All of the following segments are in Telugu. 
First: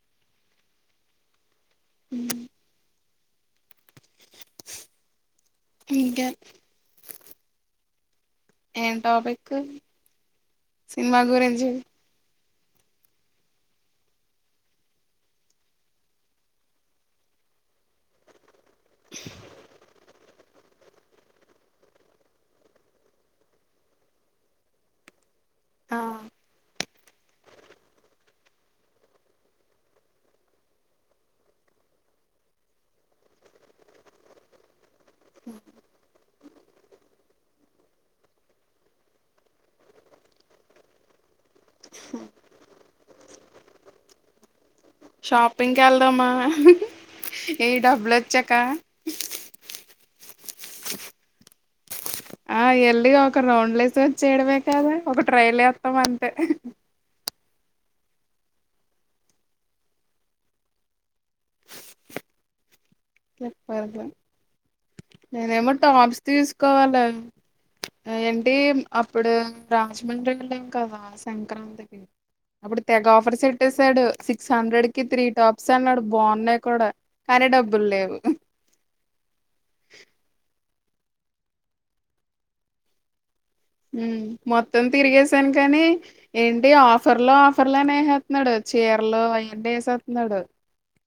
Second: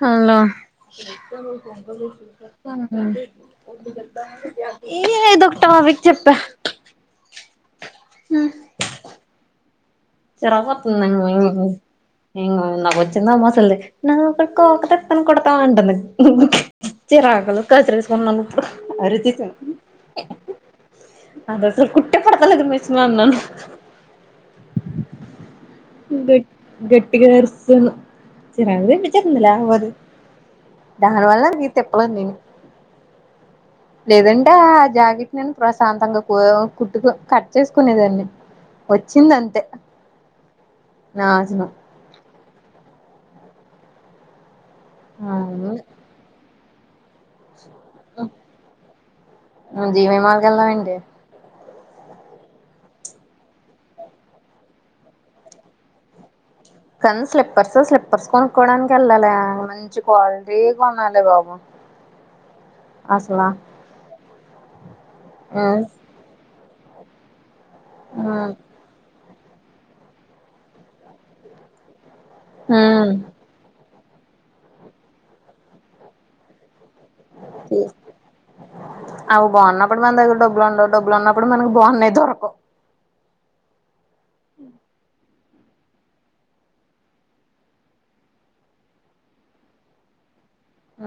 హలో ఏదొ ఒక తాపీక్ ఇంకా చెప్ప ఏం టాపిక్ చిరకొస్తుంది సినిమా గురించి ఇ నాకు వచ్చిందా మసలుది నా కోకటత్తను కొడక అంటంది ! ! ! ! ! ! ! ! ! ! ! ! అదస కుట్ట పడతాలదు మష్మా అన్నా ఆ గట్టిగా అరిసేస్తున్నాను చిరాకు తెపిస్తుంది లేకపోతే దానివల్ల ఇ తిప్పలు అన్నీ లేదంటే ఆ ఆ జాకెట్ నేను ప్రశాంతంగా కుట్టుకు కట్ చేసుకునేదాన్ని వచ్చింది అంతే నాశనం షాపింగ్కి వెళ్దామా ఇ డబ్బులు వచ్చాక్క జీవి మాల్ వెళ్దామెంటే ఆ ఎల్లిగా ఒక రౌండ్లేసి వచ్చేయడమే కాదా ఒక ట్రైల్ వేస్తాం అంతే కానీ స్లిప్పర్స్ స్లిప్పర్స్ కొనుక్కోవడానికి వెళ్ళాలి మంచి క్వాలిటీ కొనాలే బాబు అసలా స్లిప్పర్స్ నేనేమో మ్మ్ టాప్స్ తీసుకోవాలి ఏంటి అప్పుడు రాజమండ్రింలోం కదా సంక్రాంతికి అప్పుడు తెగ మ్మ్ ఆఫర్స్ పెట్టేసాడు సిక్స్ హండ్రెడ్ కి త్రీ టాప్స్ అన్నాడు బాగున్నాయి కూడా కానీ డబ్బులు లేవ్ అ అవి బాగున్నప్పుడు మన దగ్గర డబ్బులు ఉండవు డబ్బులు ఉన్నప్పుడు మనకి బాగున్నాయి దొరకవు మ్మ్ మోత్తం తిరిగేసీ స్తాను కానీ ఏంటి ఆఫర్ లో ఆఫర్ లోనే వేసేస్తున్నాడు చీర లు అంటి వేసేస్తున్నాడు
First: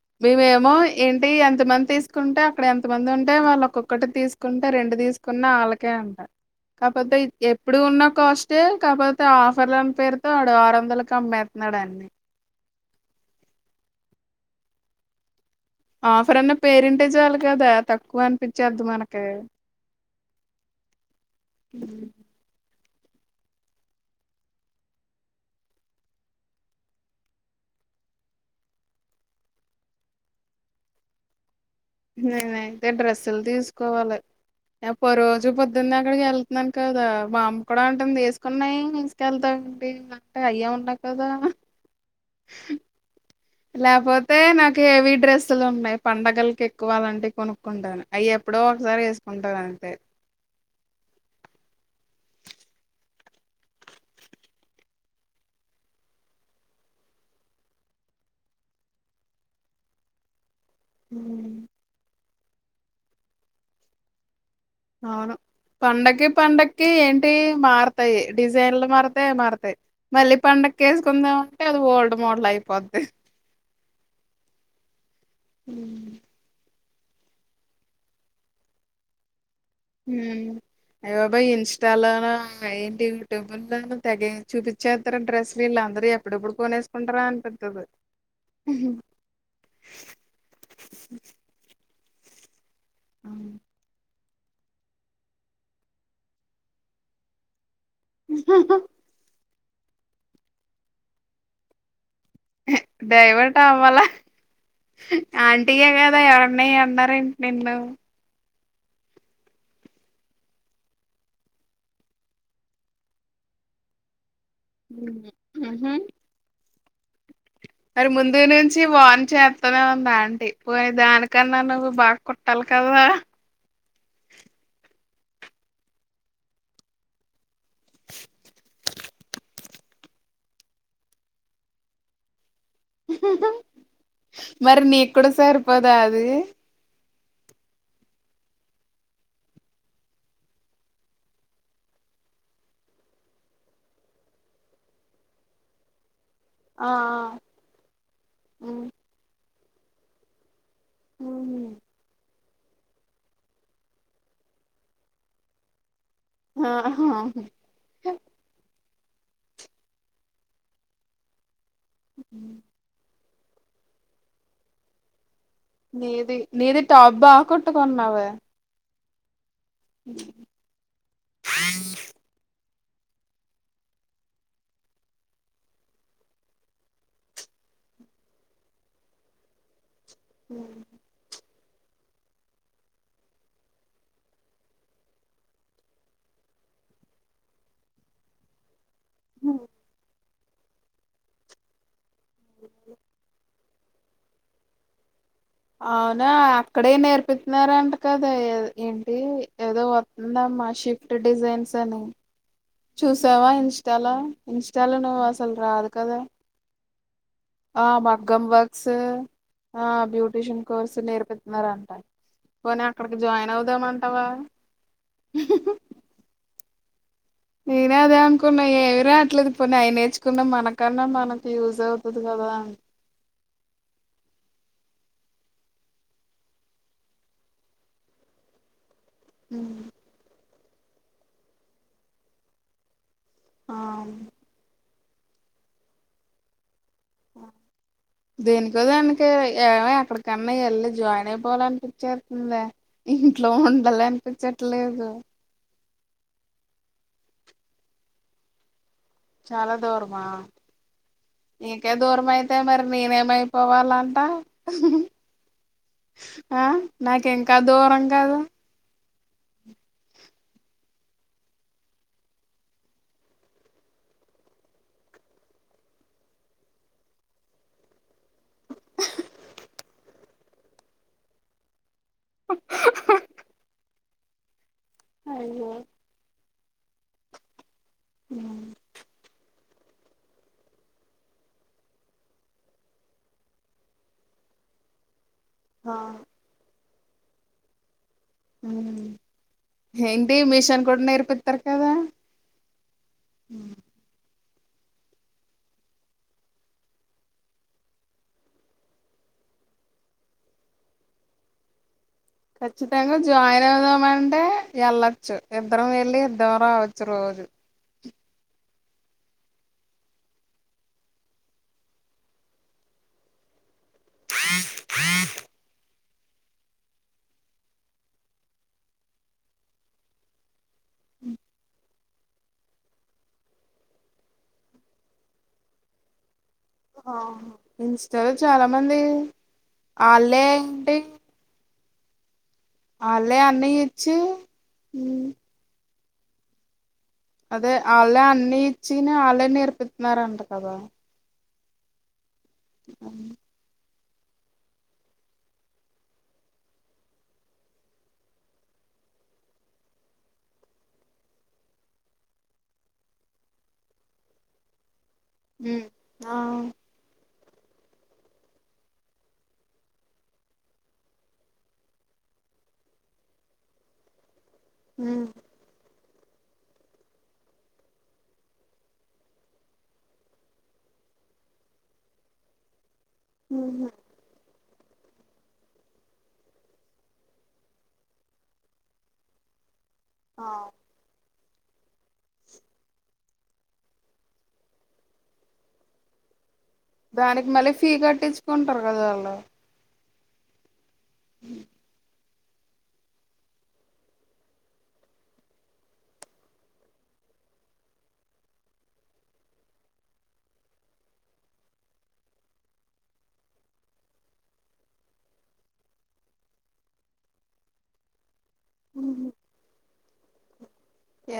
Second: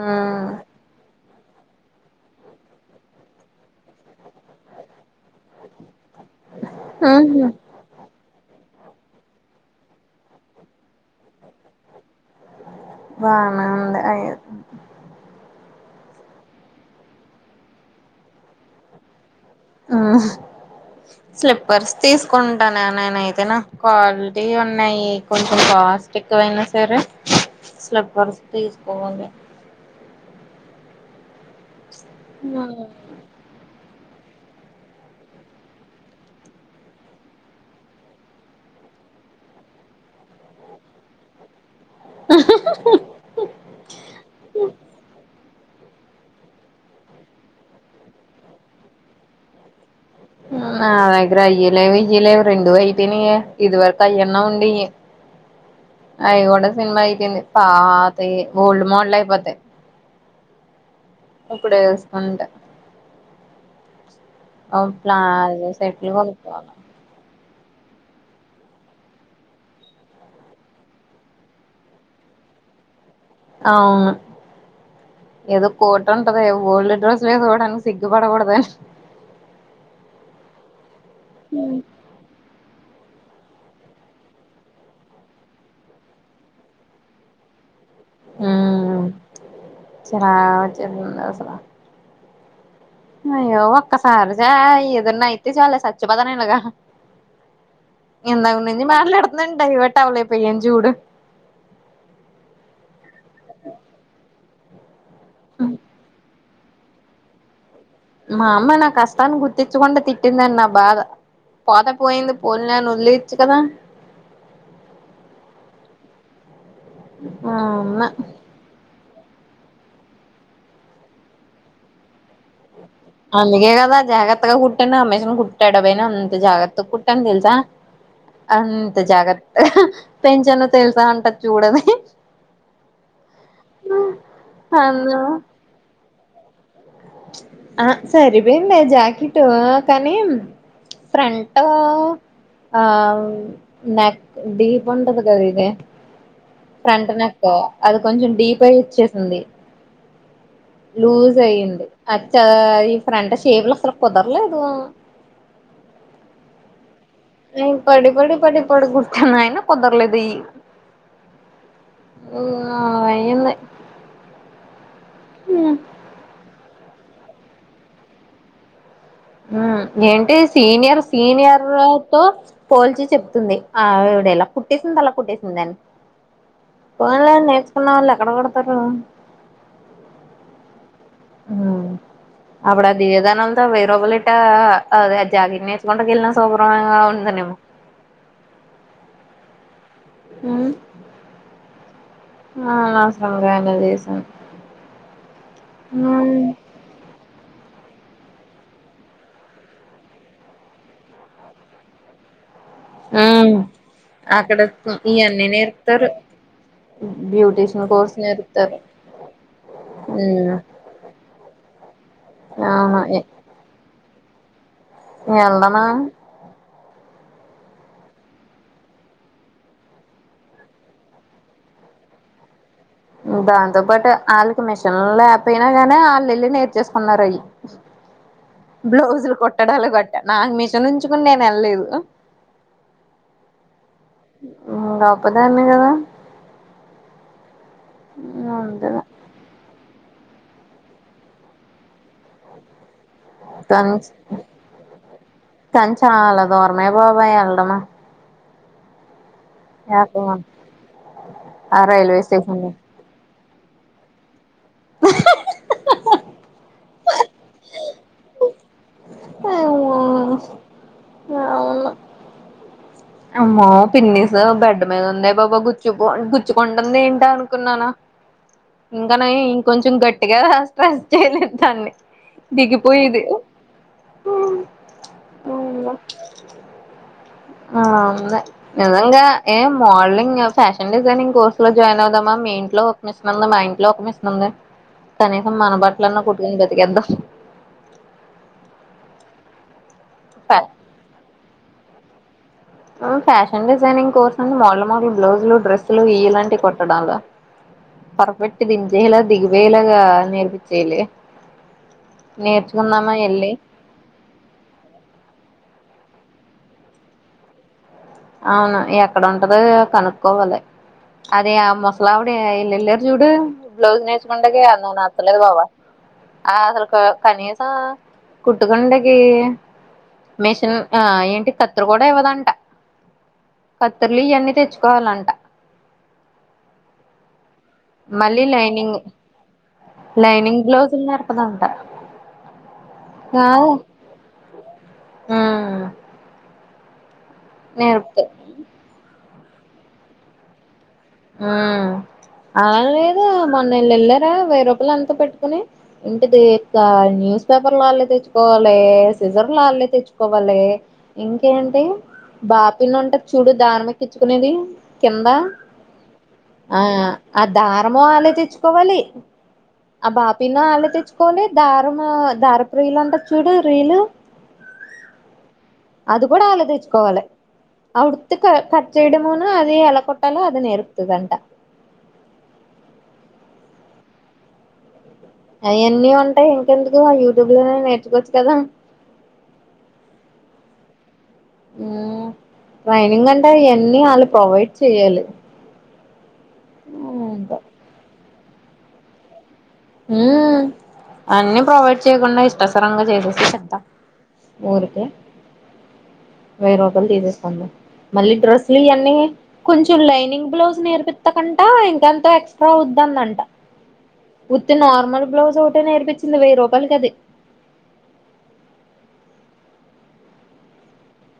మ్మ్ మేమేమో ఏంటి అంత ఎంతమంది తీసుకుంటే అక్కడ ఎంత మంది ఉంటే వాళ్ళు ఒక్కకటి తీసుకుంటే రెండు తీసుకు కున్న వాళ్ళకే అంట కాకపోతే మ్మ్ ఎప్పుడు ఉన్న కాస్ స్ట్ కాకపోతే ఆఫర్లని పేరుతో ఆడు ఆరు వందలకు అమ్మేతున్నాడు అన్ని బానా అంత అయి ఆఫర్ అన్న పేరింటే చాలు కదా తక్కువ అనిపించేద్దు మనకి హ్మ్ స్లిప్పర్స్ ఉమ్. తీసుకుంటాను అ నేన అయితే నా క్వాలిటీ ఉన్నాయి కొంచెం కాస్ట్ ఎక్కువైనా సరే స్లబర్స్ తీసుకోవాలి నేను అయితే మ్మ్ డ్రెస్సులు తీసుకోవాలి ఆ ప రోజు పొద్దున్న అక్కడికి కెళ్తున్నాను కదా బంమ్కూడా అంటుంది ఏసుకున్నాయి ఎసుకెళ్తా ఏంటి అంటే అయ్యే ఉన్నాయి కథ అహ్ ఆహాహా లేపోతే నాకు హెవీ డ్రెస్ స్తులు ఉన్నాయి పండగల్కి ఎక్కువాలంటే కొనుక్కుంటాను అవి ఎప్పుడో ఒకసారి యేసుకుంటను అంతే హ్మ్ నా దగ్గర అయ్యలేవు ఇయ్యలేవు రెండు అయిపోయినాయి ఇది వరకు అయ్యన్నా ఉండేవి అయి కూడా సినిమా అయిటింది పాతయి ఓల్డ్ మోడల్ అయిపోతాయి ఉమ్, కప్పుడు ఎసుకుంటా అవును పండకి పండకి ఏంటి మారతాయి డిజైన్లు మారతాయి మారతాయి మళ్ళీ పండక్కి ఎసుకుందామంటే అది ఓల్డ్ మోడల్ అయి అయిపోది అవును ఏదో ఉమ్. కోట ఉంటది ఓల్డ్ డ్రెస్ వేసుకోవడానికి సిగ్గుపడకూడదు హ్మ్ అయి బాబోయ్ ఇన్స్టలోనా టబుల్ తెగ చూపించే తరు డ్రస్లు వీళ్ళ అందరుూ ఎప్పుడెప్పుడు కొనేస్కుంటారా అనిపింటది హ్మ్మ్ చాల వచ్చేసింది అసల అవును. అయ్యో అక్క [unintelligible] ఏదన్నా అయితే సాలు చచ్చి పోతేనెనిగ ఇందక్నుంచి మాట్లాడుతున్నాను డైవర్ట్ అవ్వలేకపోయాను జూడు డైవర్ట్ అవ్వల ఆంటీ ఏ గద మే అన్నార ఏంటి నిన్ను మా అమ్మ నా కష్టాన్ని గుర్తించకుండ తిట్టిందని నా బాధ పోత పోయింది పోనిలే అని ఒదిలేయచు కదా హ్మ్మ్ ఆ అమ్మ మరి ముందు నుంచి వాన్ చేతూనే ఉంది ఆంటీ పోని దానికన్నా నువ్వు బాగ కొట్టల్ అందుకే గద జగతగా కుట్టాను ఆమే కుట్టాడ పోయిన అంత జాగత్త కుట్టను తెలుసా అంత జాగ్రత్తగా పెంచను తెలుసా అంట చూడది మరి అన్నా నీకుడ సరిపోదా అది ఆ సరిపోయిందే జాకీటు కని ఫ్రంటూ ఆ నక్ డిప్ ఉండదు కదా ఇది ఆ ఫ్రంట్ ఆ నెక్ అది కొంచెం డీప్ అయి హ్మ్. ఇచ్చేసింది లూజ్ హ్మ్. అయ్యింది అచ్చ ఈ ఫ్రంట్ షేప్ లో అసలు కుదర్లేదు హ్మ్మ్ ఆహా. అయి పడి పడి పడి పడి కుర్తాను అయినా కుదరలేదు అ నిన్నే నీది టాప్ బా కుట్టు కున్నావే ఆ ఏంటి సీనియర్ సీనియర్లతో పోల్చి చెప్తుంది ఆ [unintelligible] కుట్టేసింది అలా కుట్టేసిందని పోన్లే నేర్చుకున్న వాళ్ళు ఎక్కడ కుడతారు హు హ అప్పుడు ఆ దివదానంతో వేరపాలి ఇట్ట అద జాగిర్ నేర్చుకుంటూకిళ్ళిన శుభ్రంగా ఉ హ్మ్మ్ అహ్మ్మ్ ఆ [unintelligible] అవునా అక్కడే నేర్పితున్నారంట కదా ఏద్ ఏంటీ ఏదో వత్తుందమ్మా షిఫ్ట్ డిజైన్స్ అని చూసావ ఉమ్ ఇంస్టాలో అక్కడ ఇంస్టాలో నువ్వు ఇవన్నీ అసలు రాదు నేర్పుతారు కదా ఆ బ్యూటీషియన్ కోర్స్ మగ్గం నేర్పుతారు వర్క్స్ ఆ ఉమ్ బ్యూటీషియన్ కోర్సు నేర్పితున్నారంట పోనీ అవును అక్కడికి జాయిన్ అవుదామ అవ ఎండన నేను అదే అనుకున్నా ఏమి రావట్లేదు పోని అయి నేర్చుకున్నా మనకన్నా మనకి యూజ్ అవుతది క [unintelligible] దాంతోపాటు ఆళ్ళకి మిషన్ లేకపోయినా కానీ ఆళ్ళు వెళ్ళి నేర్చేసుకున్నారు అవి [inaudible] బ్లౌజులు కుట్టడాలు గట్ట నాకు మిషిన్ ఉంచుకుని నేను వెళ్లేదు ఆ ఒకదాన్నే కదా దేనికో అంతేగా దానికి ఏమే ఇప్పుడు కన్నా ఎళ్ళి జాయిన్ అయిపోవాలనిపిచ్చేత్తుందే ఇంట్లో ఉండాలి అనిపించట్లేదు కాని చాలా దూరమే బాబు ఎల్లడం చాలా దూరమా ఆ నీకే రైల్వే దూరం అయితే స్టేషన్ మరి నేనేమై పోవాలంట ఆ నాకు ఇంకా దూరం కదు ఏమో అవును అమ్మో పిన్నీసు బెడ్ మీద ఉందే బాబు గుచ్చుకుం గుచ్చుకుంటుంది ఏంటా అనుకున్నాను. ఇంక నయం ఇంకొంచెం గట్టిగా ప్రెస్స్ చేయలేదు దాన్ని దిగికిపోయేది అయ్యో ఆ ఉంది నిజంగా ఏ మోడలింగ్ ఫ్యాషన్ డిజైనింగ్ కోర్సు లో జాయిన్ అవుదామా మీ ఇంట్లో ఒక మిషన్ ఉంది మా ఇంట్లో ఒక మిషన్ ఉంది. కనీసం మన ఆ బట్లన్న కుట్టుకొని బతికేద్దాం ఏంటీ మీషన్ కూడా నేర్పిత్తరు కదా ఆ ఫ్యాషన్ డిజైనింగ్ కోర్స్ కానీ మోడల్ మోడల్ బ్లౌజులు డ్రెస్సులు ఇలాంటి కుట్టడాలు పర్ఫెక్ట్ దించేలా దిగిపోయేలాగా నేర్పిచ్చేయలి. ఖచ్చితంగా జాయిన్ అవుదామంటే వెళ్ళొచ్చు ఇద్దరం ఎ ఎళ్ళి ఇద్దాం రావచ్చు రోజు అవును ఎక్కడ ఉంటదో కనుక్కోవాలి అదే ఆ మొసలి ఆవిడ ఎల్లెల్లారు చూడు బ్లౌస్ నేర్చుకుండాకి అది నాకు నచ్చలేదు బాబ ఆ అసలు క కనీసం కుట్టుకుండకి మేషన్ ఆ ఏంటి కత్తెర కూడా ఇవ్వదంట కత్తర్లు ఇయన్నీ తెచ్చుకోవాలంట ఆ ఇంస్టాలో మళ్ళీ చాలా మంది లైనింగ్ వాళ్ళే లైనింగ్ బ్లౌజులు ఏంటి నేర్పదంట ఆళ్ళే కాదు అన్నీ ఇచ్చి ఉమ్ ఊ అదే ఆళ్ళే అన్నీ ఇచ్చీను ఆళ్ళే నేర్పితున్నారంట కదా ఆ అలా లేదు ఉమ్ మొన్న ఇళ్ళు ఎళ్ళారు వెయ్యి రూపాయలు ఎంట పెట్టుకుని ఇంటిది ఇక న్యూస్ పేపర్లు వాళ్ళే తెచ్చుకోవాలి. సిజర్లు ఆళ్ళే తెచ్చుకోవాలే ఇంకేంటి బాపిన్ను ఉంటది చూడు దారం ఎక్కిచ్చుకునేది కింద ఆ ఆ ఆ దారమూ ఆళ్ళే తెచ్చుకోవాలి ఆ బాపిన్ను ఆళ్ళే తెచ్చుకోవాలి దారమూ దారపు రీలు అంటారు చూడు రీలు. ఉమ్ అది కూడా ఆళ్ళే తెచ్చుకోవాలి అప్పుడు క కట్చేయడమును అది ఎలా కొట్టలో అది నేర్పుతుదంట. ఉ అయన్నీ ఉంటాయి ఇంకెందుకు యూట్యూబ్ లోనే నేర్చుకోవచ్చు కదా అ ఊ ట్రైనింగ్ అంటే అయన్ని ఆళ్ ప్రొవైడ్ చెయాలి. దానికి మళ్ళీ ఫీ కట్టించుకుంటారు కదా ఆళ్ళు ఊ అన్ని ప్రొవైడ్ చేయకుండా ఇస్ దసరంగా సరంగ చేసేసి చెప్తా ఊరికే వెయ్యి రూపాయల తీసేసుకుంది మళ్ళీ డ్రెస్లు ఇయన్నీ కొంచెం లైనింగ్ బ్లౌజ్ నేర్పిత్త కంట ఇంకెంత ఎక్స్ట్రా అవు దంట ఉత్తి నార్మల్ బ్లౌజ్ ఓటే నేర్పించింది వెయ్యి రూపాయలకది.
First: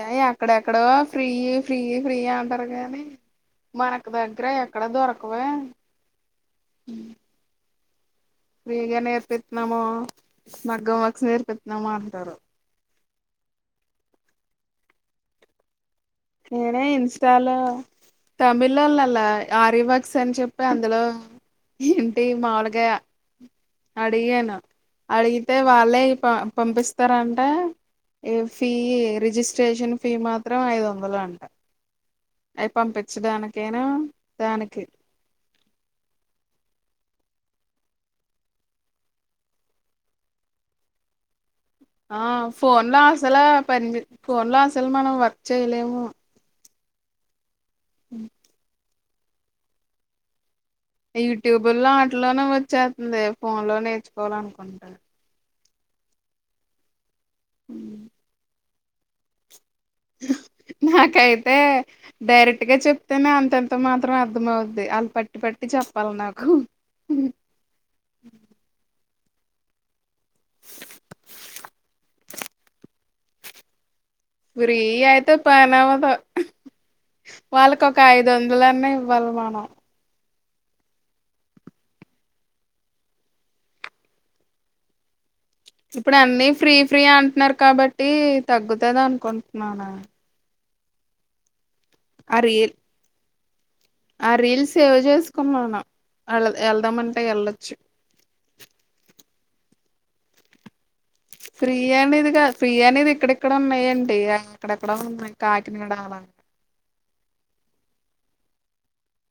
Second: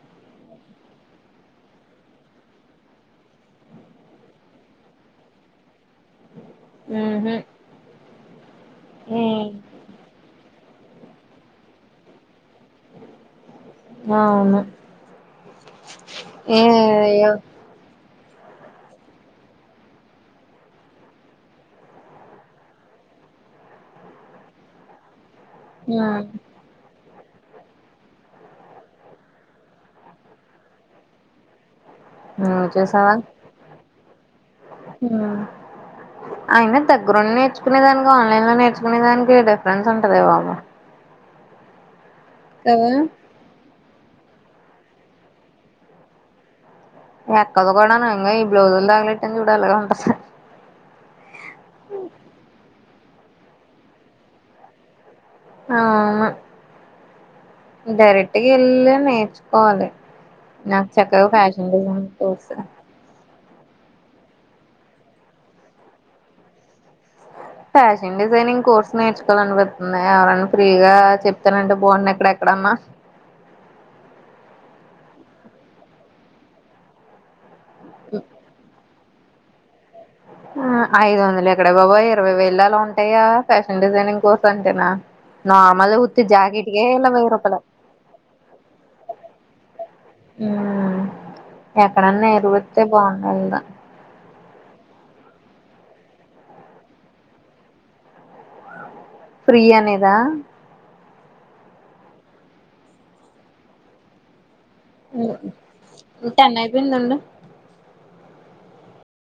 ఏ ఎక్కడెక్కడో ఫ్రీయి ఫ్రీయి ఫ్రీయి అంటారు గానీ. మనకు దగ్గర ఎక్కడ దొరకవే ఊహు ఫ్రీగా నేర్పిత్నామూ మగ్గం వక్స్ నేర్పిత్నామాంటారు హ అవును ఏ నేనే ఇస్తా అయ్యో లో తమిళోళ్ళలా ఆరి వక్స్ అని చెప్పి అందులో మాముగయ అడిగాను అడిగితే వాళ్ళే మ్మ్ పంపిస్తారంటే ఏ ఫీయీ రిజిస్ట్రేషన్ ఫీ మాత్రం ఐదువందల అంట మ్మ్ అయి చూసావా పంపిచ్చడాానికైనా [unintelligible] అయినా దగ్గరుండి నేర్చుకునే దానికా ఆన్లైన్ లో నేర్చుకునే దానికి డిఫరెన్స్ ఉంటదే బాబు ఆ ఫోన్ కదా లో అసలు ఆ పని ఫోన్ లో అసలు మనం వర్క్ చేయలేము నెక్కులు కూడాను ఇంగో ఈ బ్లౌజ్ ల్ తాగలిెట్టాన్ చూడలగే ఉంటది యూట్యూబుల్లో ఆటిలోనూ వచ్చేత్తంది ఫోన్ లో నేర్చుకోవాలనుకుంట్నాను ఆ అమ్ అ డైరెక్ట్ గెల్లి నేర్చు నాకు చక్కగా నాకైతే ఫ్యాషన్ డిజైన్ తెలుసు కదా ఇంత మాత్రమే అర్థమవుద్ది ఆళ్ పట్టి పట్టి చెప్పాల్నాకు హ్ ఫ్యాషన్ డిజైనింగ్ కోర్స్ నేర్చుక్ అనిపిత్నాయా ఎవరైనా ఫ్రీగా చెప్తనంటే బావుండ్నా ఇక్కడెక్కడన్నా ఫ్రీ అయితే పనవదు హ్ హ వాళ్ళకొక ఐదొందలన్నా ఇవ్ వమానం ఆఐదొందలెక్కడ బాబోయ్ ఇరవై వేయిల్లలా ఉంటాయా ఫ్యాషన్ డిజైనింగ్ కోర్సంటేనా ఇప్పుడు అన్నీ ఫ్రీ ఫ్రీ వెయ్యి అంట్నారు రూపాయలు కాబట్టి తగ్గుతద నుకుంట్నాను ఉమ్ ఎక్కడన్నా నిరూపిస్తే బాగుండు రీల్సేవ్ చేసుకున్నావ్ నువ్ వెళ్దాం అంతే ఎళ్ళొచ్చు ఫ్రీ యనేదా ఫ్రీ అందే ఫ్రీ యనేదిక్కడిక్కడ ఉన్నాయేంటి ఆ అక్కడెక్కడో ఉన్నాయి కాకినాడా అలాగ టెన్ అయిపోయిందండు